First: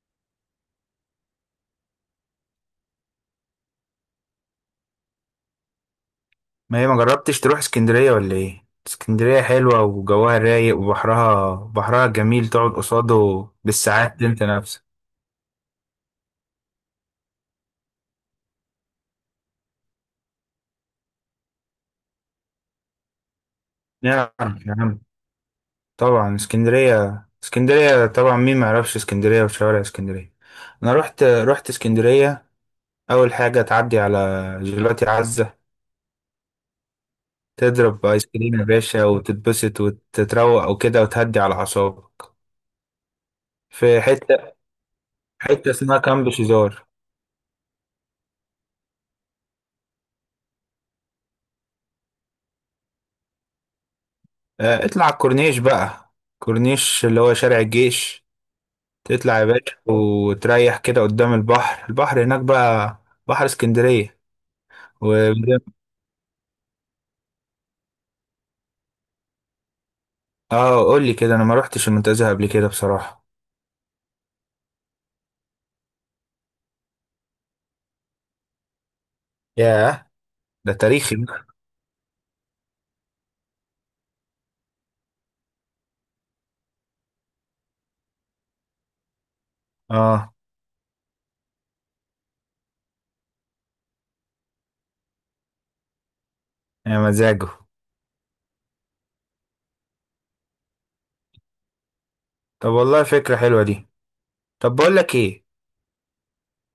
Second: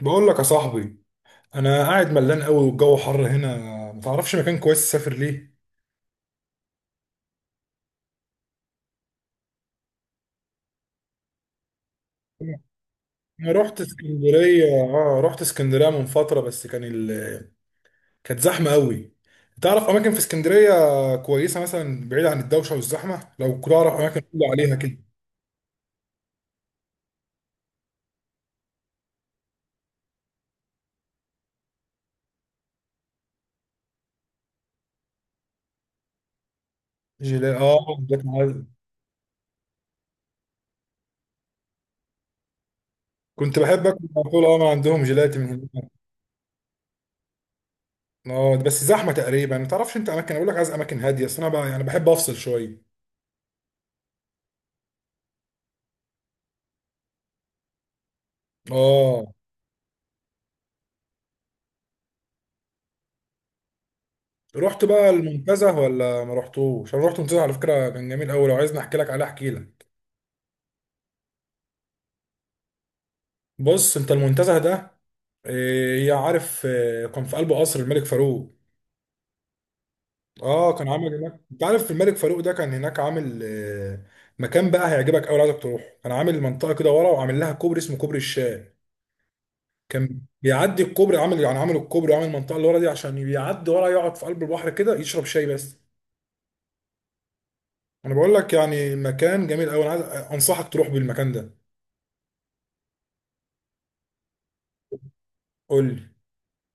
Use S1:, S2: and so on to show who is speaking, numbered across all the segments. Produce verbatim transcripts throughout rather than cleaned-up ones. S1: بقول لك يا صاحبي، انا قاعد ملان قوي والجو حر هنا. ما تعرفش مكان كويس اسافر ليه؟
S2: ما هي ما جربتش تروح اسكندرية ولا ايه؟ اسكندرية حلوة وجوها رايق وبحرها بحرها جميل، تقعد قصاده
S1: انا رحت
S2: بالساعات انت
S1: اسكندريه
S2: نفسك.
S1: اه رحت اسكندريه من فتره، بس كان ال... كانت زحمه قوي. تعرف اماكن في اسكندريه كويسه؟ مثلا بعيد عن الدوشه والزحمه، لو كنت اعرف اماكن
S2: نعم،
S1: تقول لي
S2: يا
S1: عليها كده.
S2: عم. طبعا، اسكندرية اسكندرية طبعا، مين ما يعرفش اسكندرية وشوارع اسكندرية. انا رحت رحت اسكندرية. اول حاجة تعدي على جيلاتي عزة،
S1: جيلاتي، اه،
S2: تضرب
S1: جيلاتي
S2: ايس كريم
S1: معز.
S2: يا باشا وتتبسط وتتروق وكده وتهدي على اعصابك.
S1: كنت بحب
S2: في
S1: اكل على طول.
S2: حتة
S1: اه، ما عندهم جيلاتي من
S2: حتة
S1: هناك.
S2: اسمها كامب شيزار.
S1: اه، بس زحمه تقريبا. ما تعرفش انت اماكن اقول لك؟ عايز اماكن هاديه، اصل انا بقى يعني بحب افصل شويه.
S2: آه، اطلع على الكورنيش بقى، كورنيش اللي هو شارع الجيش.
S1: اه،
S2: تطلع يا باشا وتريح كده قدام البحر البحر هناك بقى، بحر اسكندرية
S1: رحت بقى
S2: و...
S1: المنتزه ولا ما رحتوش؟ انا رحت المنتزه، على فكره كان جميل قوي. لو عايزني احكي لك عليه احكي لك.
S2: اه، قول لي كده، انا ما روحتش المنتزه قبل كده بصراحة.
S1: بص انت المنتزه ده، إيه، يا عارف إيه، كان في قلب قصر الملك فاروق.
S2: ياه، ده
S1: اه، كان عامل
S2: تاريخي
S1: هناك،
S2: بقى.
S1: انت عارف، الملك فاروق ده كان هناك عامل إيه، مكان بقى هيعجبك قوي، عايزك تروح. كان عامل منطقه كده ورا وعامل لها كوبري اسمه كوبري الشاي. كان
S2: اه،
S1: بيعدي الكوبري، عامل يعني عامل الكوبري وعامل المنطقه اللي ورا دي عشان بيعدي ورا يقعد في قلب البحر كده يشرب شاي بس.
S2: يا مزاجه.
S1: انا بقول لك يعني مكان جميل قوي. انا عايز انصحك تروح بالمكان ده.
S2: طب والله فكرة حلوة دي. طب بقول لك ايه،
S1: قول لي.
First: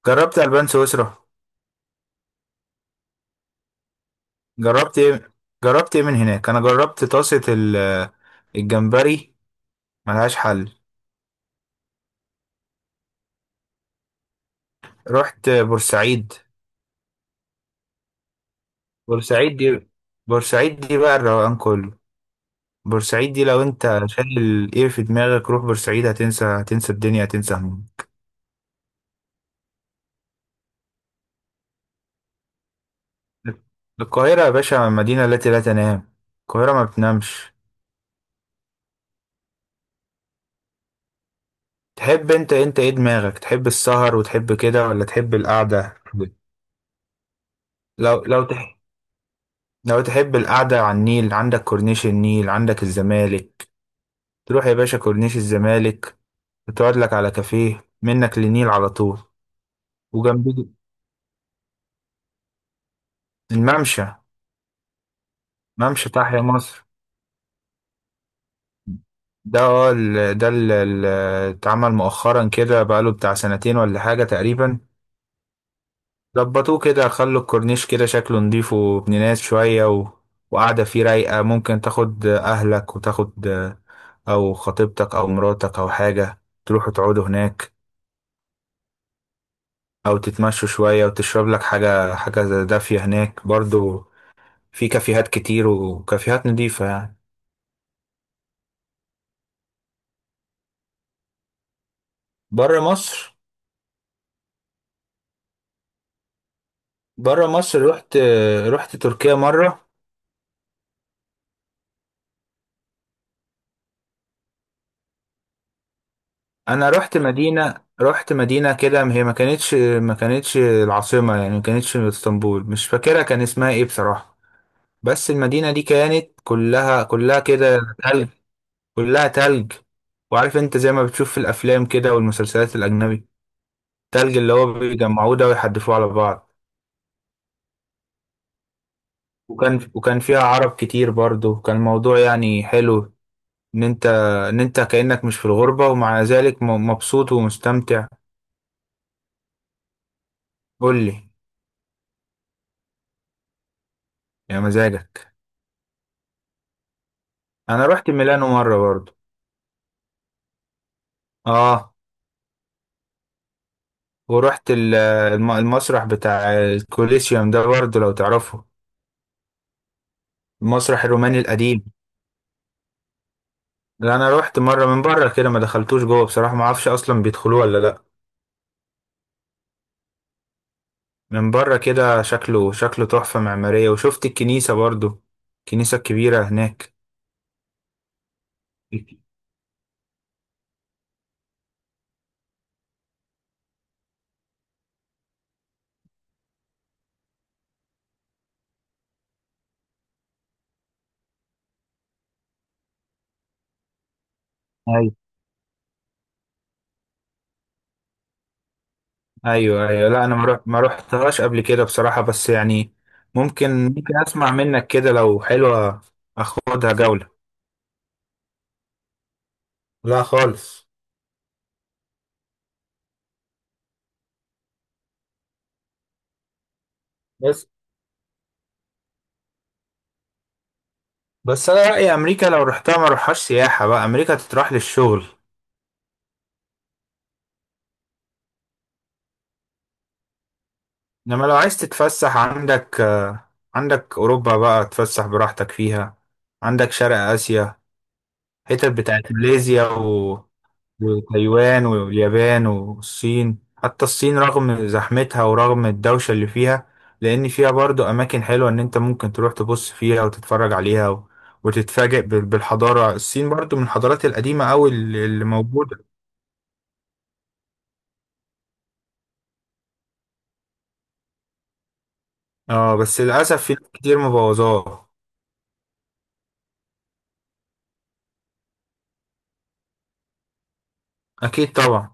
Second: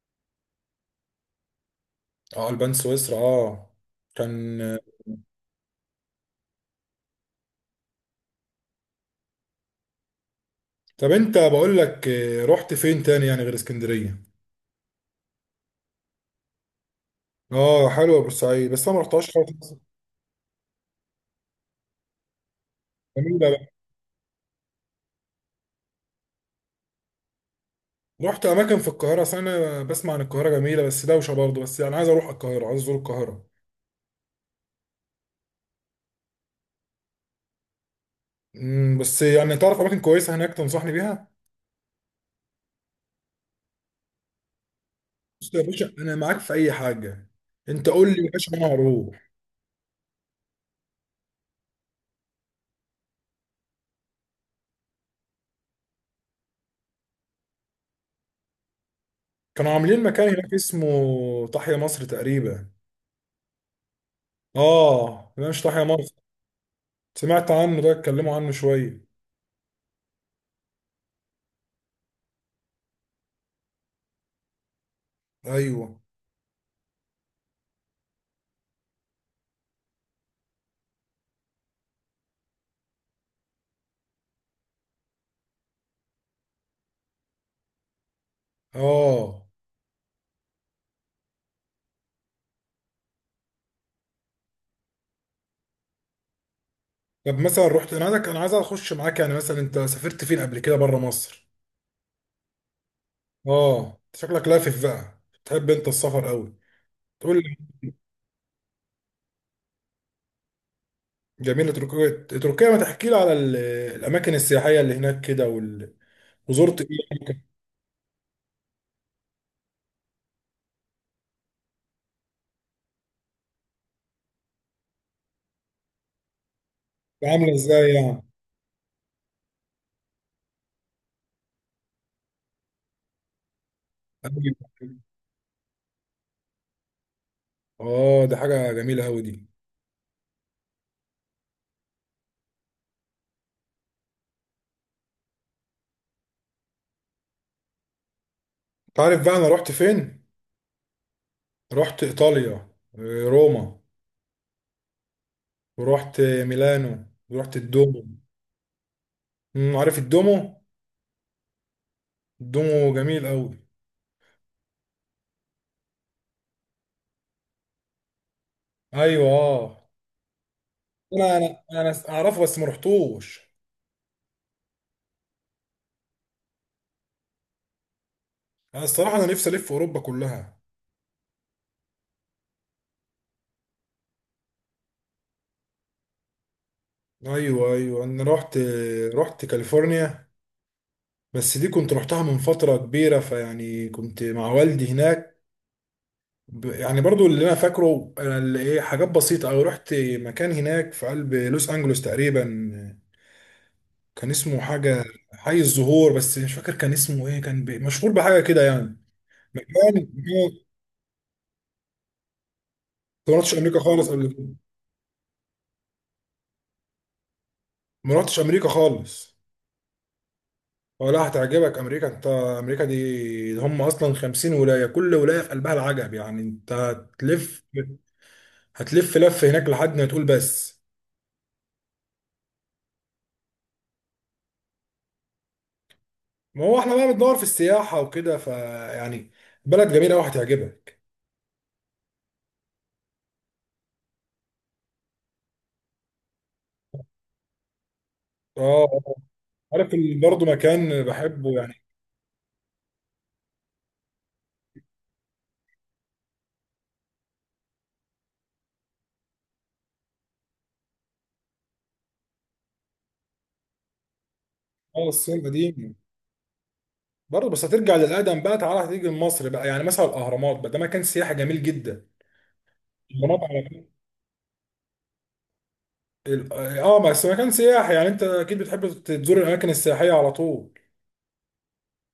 S2: جربت البان سويسرا؟
S1: اه، البان سويسرا، اه. كان.
S2: جربت ايه جربت ايه من هناك؟ انا جربت طاسة ال- الجمبري، ملهاش حل.
S1: طب انت بقول لك آه، رحت فين تاني يعني غير اسكندريه؟
S2: رحت بورسعيد.
S1: اه، حلوه بورسعيد، بس انا ما رحتهاش
S2: بورسعيد
S1: خالص.
S2: دي، بورسعيد دي بقى الروقان كله. بورسعيد
S1: جميله
S2: دي لو
S1: بقى.
S2: انت شايل ايه في دماغك، روح بورسعيد هتنسى هتنسى الدنيا، هتنسى هموم.
S1: رحت اماكن في القاهره؟ أصل انا بسمع عن القاهره جميله بس دوشه برضه، بس يعني عايز اروح القاهره، عايز ازور القاهره.
S2: القاهرة يا باشا مدينة التي لا تنام، القاهرة ما بتنامش.
S1: امم بس يعني تعرف اماكن كويسه هناك تنصحني بيها؟
S2: تحب انت انت ايه، دماغك تحب السهر وتحب كده، ولا تحب
S1: بص يا باشا،
S2: القعدة؟
S1: انا معاك في اي حاجه. انت قول
S2: لو
S1: لي يا
S2: لو
S1: باشا، انا
S2: تح...
S1: هروح.
S2: لو تحب القعدة على النيل، عندك كورنيش النيل، عندك الزمالك. تروح يا باشا كورنيش الزمالك وتقعد لك على كافيه منك للنيل على طول.
S1: كانوا عاملين مكان هناك
S2: وجنبيه
S1: اسمه تحيا مصر تقريبا.
S2: الممشى،
S1: اه لا، مش تحيا
S2: ممشى
S1: مصر.
S2: تحيا مصر.
S1: سمعت عنه، ده اتكلموا عنه شويه.
S2: ده هو ال- ده اللي اتعمل مؤخرا كده، بقاله بتاع سنتين ولا حاجة تقريبا.
S1: ايوه،
S2: ظبطوه كده، خلوا الكورنيش كده شكله نضيف وابن ناس شوية، و... وقاعدة فيه رايقة، ممكن تاخد أهلك وتاخد أو خطيبتك أو مراتك أو حاجة، تروحوا تقعدوا هناك
S1: اه.
S2: أو تتمشوا شوية وتشرب لك حاجة حاجة دافية هناك برضو، في كافيهات كتير وكافيهات نضيفة يعني.
S1: طب مثلا رحت، انا عايزك انا عايز اخش معاك، يعني مثلا انت سافرت فين قبل كده بره مصر؟
S2: بره مصر،
S1: اه، شكلك لافف بقى. تحب انت السفر قوي. تقول
S2: بره
S1: لي؟
S2: مصر رحت، رحت تركيا مرة.
S1: جميل تركيا، تركيا ما تحكي لي على ال- الاماكن السياحيه اللي هناك كده وال... وزرت ايه
S2: انا رحت
S1: يعني، كانت
S2: مدينه، رحت مدينه كده، هي ما كانتش ما كانتش العاصمه، يعني ما كانتش اسطنبول، مش فاكرها كان اسمها ايه بصراحه. بس المدينه دي كانت كلها كلها
S1: عامله
S2: كده
S1: ازاي يعني؟
S2: تلج، كلها تلج. وعارف انت زي ما بتشوف في الافلام كده والمسلسلات الاجنبي، التلج اللي
S1: أيوة.
S2: هو بيجمعوه ده ويحدفوه على بعض.
S1: اه، دي حاجه جميله قوي دي.
S2: وكان وكان فيها عرب كتير برضو، كان الموضوع يعني حلو. ان انت ان انت كانك مش في الغربه، ومع ذلك م- مبسوط ومستمتع.
S1: انت عارف بقى انا رحت فين؟
S2: قول لي.
S1: رحت ايطاليا. آه، روما.
S2: يا مزاجك.
S1: ورحت ميلانو ورحت
S2: انا
S1: الدومو.
S2: رحت ميلانو مره برضو.
S1: أمم، عارف الدومو؟
S2: اه.
S1: الدومو جميل قوي.
S2: ورحت ال- الم- المسرح بتاع الكوليسيوم ده برضو لو تعرفه،
S1: ايوه، آه.
S2: المسرح
S1: انا
S2: الروماني
S1: انا
S2: القديم.
S1: انا اعرفه بس ما رحتوش.
S2: لا، انا رحت مره من بره كده، ما دخلتوش جوه بصراحه، ما اعرفش اصلا بيدخلوه ولا لا.
S1: انا الصراحه، انا نفسي الف اوروبا كلها.
S2: من بره كده، شكله شكله تحفه معماريه، وشفت الكنيسه برضو، الكنيسه الكبيره هناك.
S1: ايوه، ايوه، انا رحت رحت كاليفورنيا. بس دي كنت رحتها من فتره كبيره، فيعني كنت مع والدي هناك. ب- يعني برضو اللي انا فاكره، انا اللي ايه حاجات بسيطه، او رحت مكان هناك في قلب لوس انجلوس تقريبا. كان اسمه حاجه
S2: ايوه،
S1: حي الزهور، بس مش فاكر كان اسمه ايه. كان ب- مشهور بحاجه كده يعني.
S2: ايوه،
S1: مكان
S2: ايوه. لا انا ما
S1: مكان-
S2: رحت ما رحتهاش قبل كده بصراحه، بس يعني
S1: ما رحتش
S2: ممكن
S1: امريكا خالص
S2: ممكن
S1: قبل
S2: اسمع
S1: كده.
S2: منك كده لو حلوه، اخدها جوله.
S1: ما رحتش امريكا خالص.
S2: لا خالص.
S1: اه لا، هتعجبك امريكا. انت امريكا دي ده هم اصلا خمسين ولايه، كل ولايه في قلبها العجب، يعني انت هتلف.
S2: بس
S1: هتلف لف هناك لحد ما تقول بس.
S2: بس انا رايي امريكا لو رحتها ما روحهاش سياحه، بقى امريكا تتراح للشغل.
S1: ما هو احنا بقى بندور في السياحه وكده، فيعني بلد جميله قوي هتعجبك.
S2: انما لو عايز تتفسح، عندك آه، عندك اوروبا بقى تتفسح براحتك فيها، عندك شرق اسيا،
S1: اه،
S2: حتت
S1: آه.
S2: بتاعت ماليزيا
S1: عارف ال-
S2: و...
S1: برضه مكان بحبه يعني.
S2: وتايوان واليابان والصين. حتى الصين رغم زحمتها ورغم الدوشه اللي فيها، لان فيها برضو اماكن حلوه، ان انت ممكن تروح تبص فيها وتتفرج عليها، و... وتتفاجئ بال- بالحضاره. الصين برضو من الحضارات القديمه قوي
S1: اه،
S2: اللي
S1: الصين
S2: اللي
S1: القديم
S2: موجوده.
S1: برضه. بس هترجع للادم بقى، تعالى هتيجي لمصر بقى، يعني مثلا الاهرامات بقى، ده مكان سياحي جميل جدا.
S2: اه، بس
S1: الاهرامات
S2: للأسف في
S1: على
S2: ناس كتير مبوظاه.
S1: ال- اه، بس مكان سياحي، يعني انت اكيد بتحب تزور الاماكن السياحيه على طول.
S2: أكيد طبعا.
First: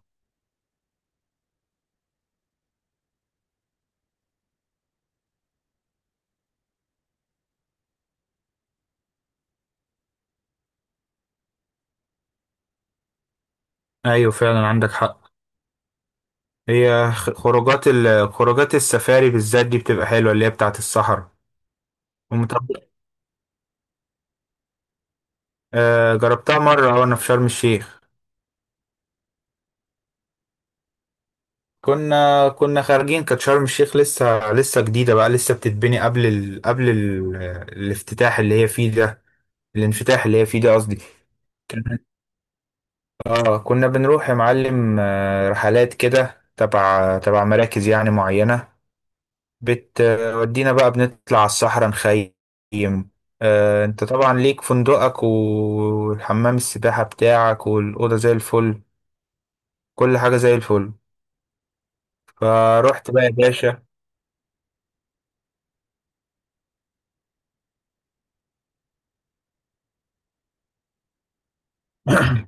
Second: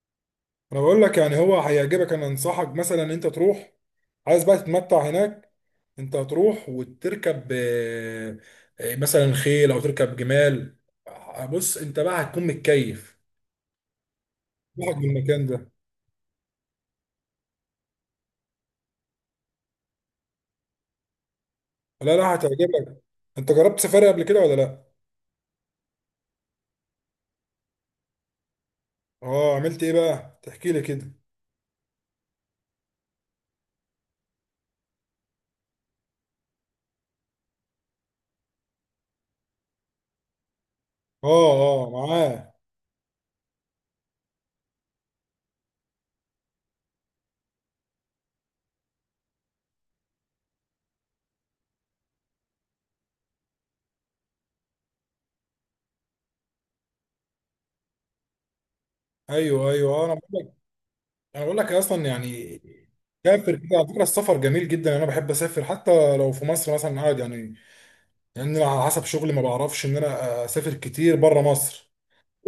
S1: انا بقول لك يعني هو هيعجبك. انا انصحك مثلا انت تروح. عايز بقى تتمتع هناك. انت هتروح وتركب، آه، آه، مثلا خيل او تركب جمال. بص انت بقى هتكون متكيف
S2: أيوة فعلا، عندك
S1: روحك
S2: حق.
S1: بالمكان ده.
S2: هي خ- خروجات ال... خروجات السفاري بالذات دي بتبقى حلوة، اللي هي بتاعة الصحراء
S1: لا، لا،
S2: ومطب-
S1: هتعجبك. انت جربت سفاري قبل كده ولا لا؟
S2: آه، جربتها مرة وأنا في شرم الشيخ.
S1: اه، عملت ايه بقى تحكي لي كده.
S2: كنا كنا خارجين، كانت شرم الشيخ لسه لسه جديدة، بقى لسه بتتبني قبل ال... قبل ال... الافتتاح اللي هي فيه ده، الانفتاح اللي هي فيه ده قصدي.
S1: اه، اه،
S2: كان-
S1: معاه.
S2: اه، كنا بنروح يا معلم، آه، رحلات كده تبع تبع مراكز يعني معينة، بتودينا بقى بنطلع على الصحراء نخيم. آه، انت طبعا ليك فندقك والحمام السباحة بتاعك والأوضة زي الفل،
S1: ايوه، ايوه، آه، انا
S2: كل
S1: بقول
S2: حاجة
S1: لك
S2: زي الفل.
S1: انا بقول لك اصلا يعني.
S2: فروحت بقى يا
S1: سافر كده
S2: باشا
S1: على فكره، السفر جميل جدا. انا بحب اسافر حتى لو في مصر مثلا قاعد يعني. لان انا على حسب شغلي ما بعرفش ان انا اسافر كتير بره مصر.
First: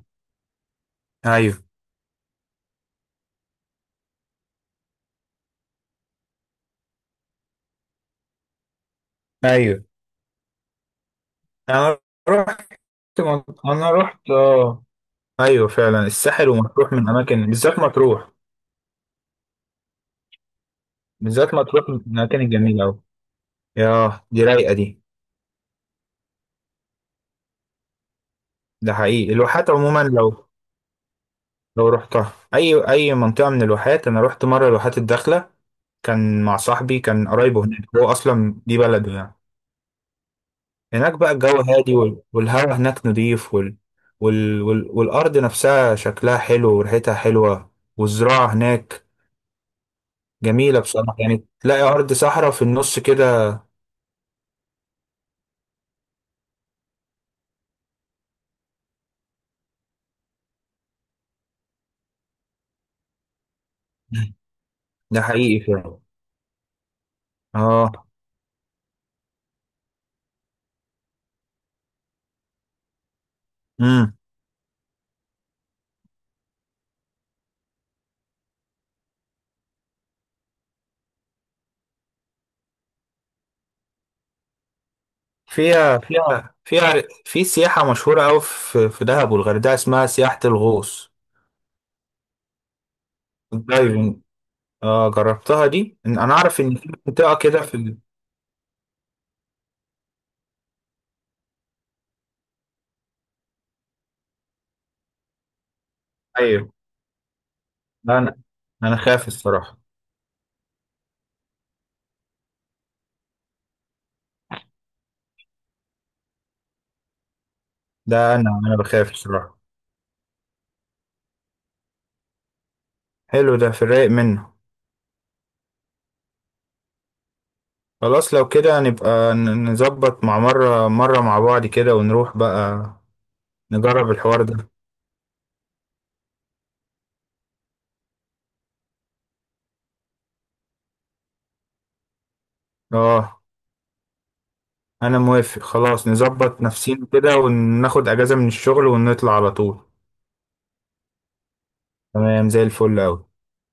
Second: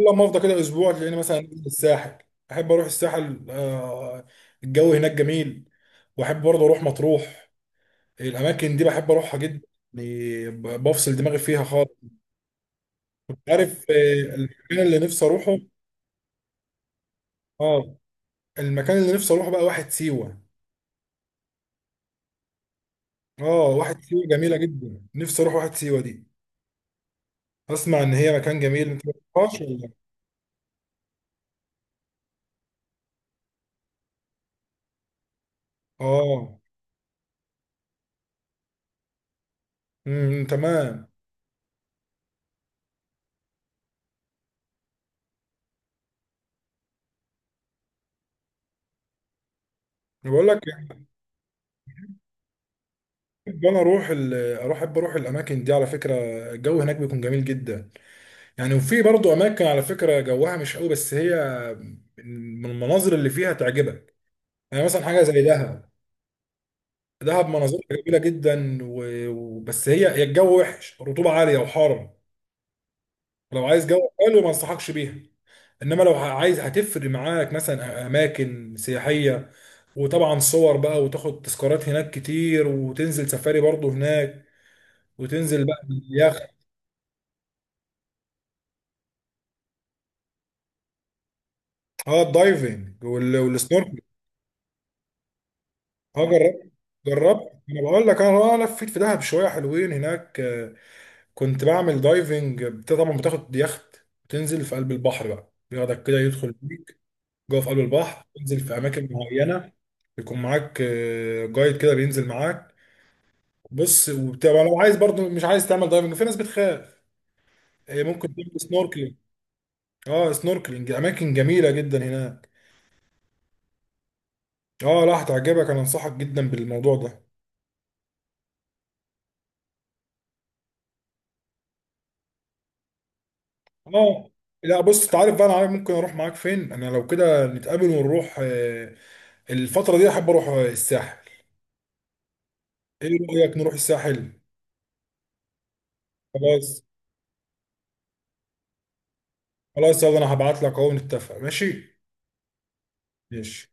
S1: الا لما افضى كده اسبوع تلاقيني مثلا
S2: ايوه،
S1: نازل الساحل. احب اروح الساحل. آه، الجو هناك جميل. واحب برضه اروح مطروح. الاماكن دي بحب اروحها جدا.
S2: ايوه،
S1: يعني ب- بفصل دماغي فيها خالص.
S2: انا رحت،
S1: كنت عارف
S2: انا رحت،
S1: آه،
S2: اه،
S1: المكان اللي نفسي اروحه.
S2: ايوه فعلا، الساحل ومطروح من اماكن، بالذات
S1: اه،
S2: مطروح،
S1: المكان اللي نفسي اروحه بقى واحد سيوه.
S2: بالذات مطروح من الاماكن الجميله قوي.
S1: اه، واحد
S2: ياه،
S1: سيوه
S2: دي
S1: جميله
S2: رايقه
S1: جدا،
S2: دي.
S1: نفسي اروح واحد سيوه دي. اسمع ان هي مكان جميل،
S2: ده
S1: انت ما
S2: حقيقي،
S1: بتروحهاش
S2: الواحات
S1: ولا؟
S2: عموما، لو لو رحتها اي اي منطقه من الواحات، انا رحت مره الواحات الداخله، كان مع
S1: اه.
S2: صاحبي، كان قرايبه هناك، هو اصلا دي بلده يعني.
S1: امم تمام.
S2: هناك بقى الجو هادي، وال- والهواء هناك نضيف، وال... وال... وال... والارض نفسها شكلها حلو وريحتها حلوه، والزراعه هناك
S1: أنا بقول لك.
S2: جميله بصراحه، يعني تلاقي ارض صحراء في النص كده.
S1: بحب انا اروح ال- اروح احب اروح الاماكن دي على فكره. الجو هناك بيكون جميل جدا. يعني وفي برضو اماكن على فكره جوها مش قوي، بس هي من المناظر اللي فيها تعجبك. يعني مثلا
S2: ده
S1: حاجه زي
S2: حقيقي
S1: دهب.
S2: فعلا.
S1: دهب مناظرها
S2: اه
S1: جميله جدا و- وبس، هي هي الجو وحش، رطوبه عاليه وحر. لو عايز جو
S2: امم
S1: حلو ما انصحكش بيها. انما لو عايز هتفرق معاك، مثلا اماكن سياحيه، وطبعا صور بقى وتاخد تذكارات هناك كتير، وتنزل سفاري برضو هناك، وتنزل بقى
S2: فيها،
S1: باليخت.
S2: فيها فيها في سياحه مشهوره قوي في في دهب والغردقه، اسمها سياحه الغوص،
S1: اه، الدايفنج وال- والسنوركل.
S2: الدايفنج. اه جربتها دي، إن-
S1: اه،
S2: انا اعرف
S1: جربت.
S2: ان في منطقه
S1: جربت
S2: كده في
S1: انا
S2: ال...
S1: بقول لك، انا انا لفيت في دهب شويه حلوين هناك. آه، كنت بعمل دايفنج، بت- طبعا بتاخد يخت وتنزل في قلب البحر بقى، بياخدك كده يدخل
S2: ايوه.
S1: بيك جوه في قلب
S2: لا،
S1: البحر،
S2: انا،
S1: تنزل في
S2: انا
S1: اماكن
S2: خايف
S1: معينه.
S2: الصراحه،
S1: يكون معاك آه، جايد كده بينزل معاك. بص، وبتبقى لو عايز برضو مش عايز تعمل دايفنج، في ناس بتخاف، آه،
S2: ده
S1: ممكن
S2: انا
S1: تعمل
S2: انا بخاف
S1: سنوركلينج.
S2: الصراحه.
S1: اه، سنوركلينج اماكن جميله جدا هناك.
S2: حلو ده، في الرايق منه.
S1: اه لا، هتعجبك، انا انصحك جدا بالموضوع ده.
S2: خلاص لو كده نبقى ن- نظبط مع مره مره مع بعض كده ونروح بقى نجرب
S1: اه
S2: الحوار ده.
S1: لا، بص انت عارف بقى، انا عارف ممكن اروح معاك فين. انا لو كده نتقابل ونروح. آه، الفتره دي احب اروح آه، الساحل. ايه
S2: اه.
S1: رايك نروح الساحل؟
S2: انا موافق، خلاص نظبط
S1: خلاص.
S2: نفسينا كده وناخد اجازه من الشغل ونطلع على طول.
S1: خلاص يلا، انا هبعت لك اهو، نتفق ماشي.
S2: تمام زي الفل اوي.
S1: ماشي.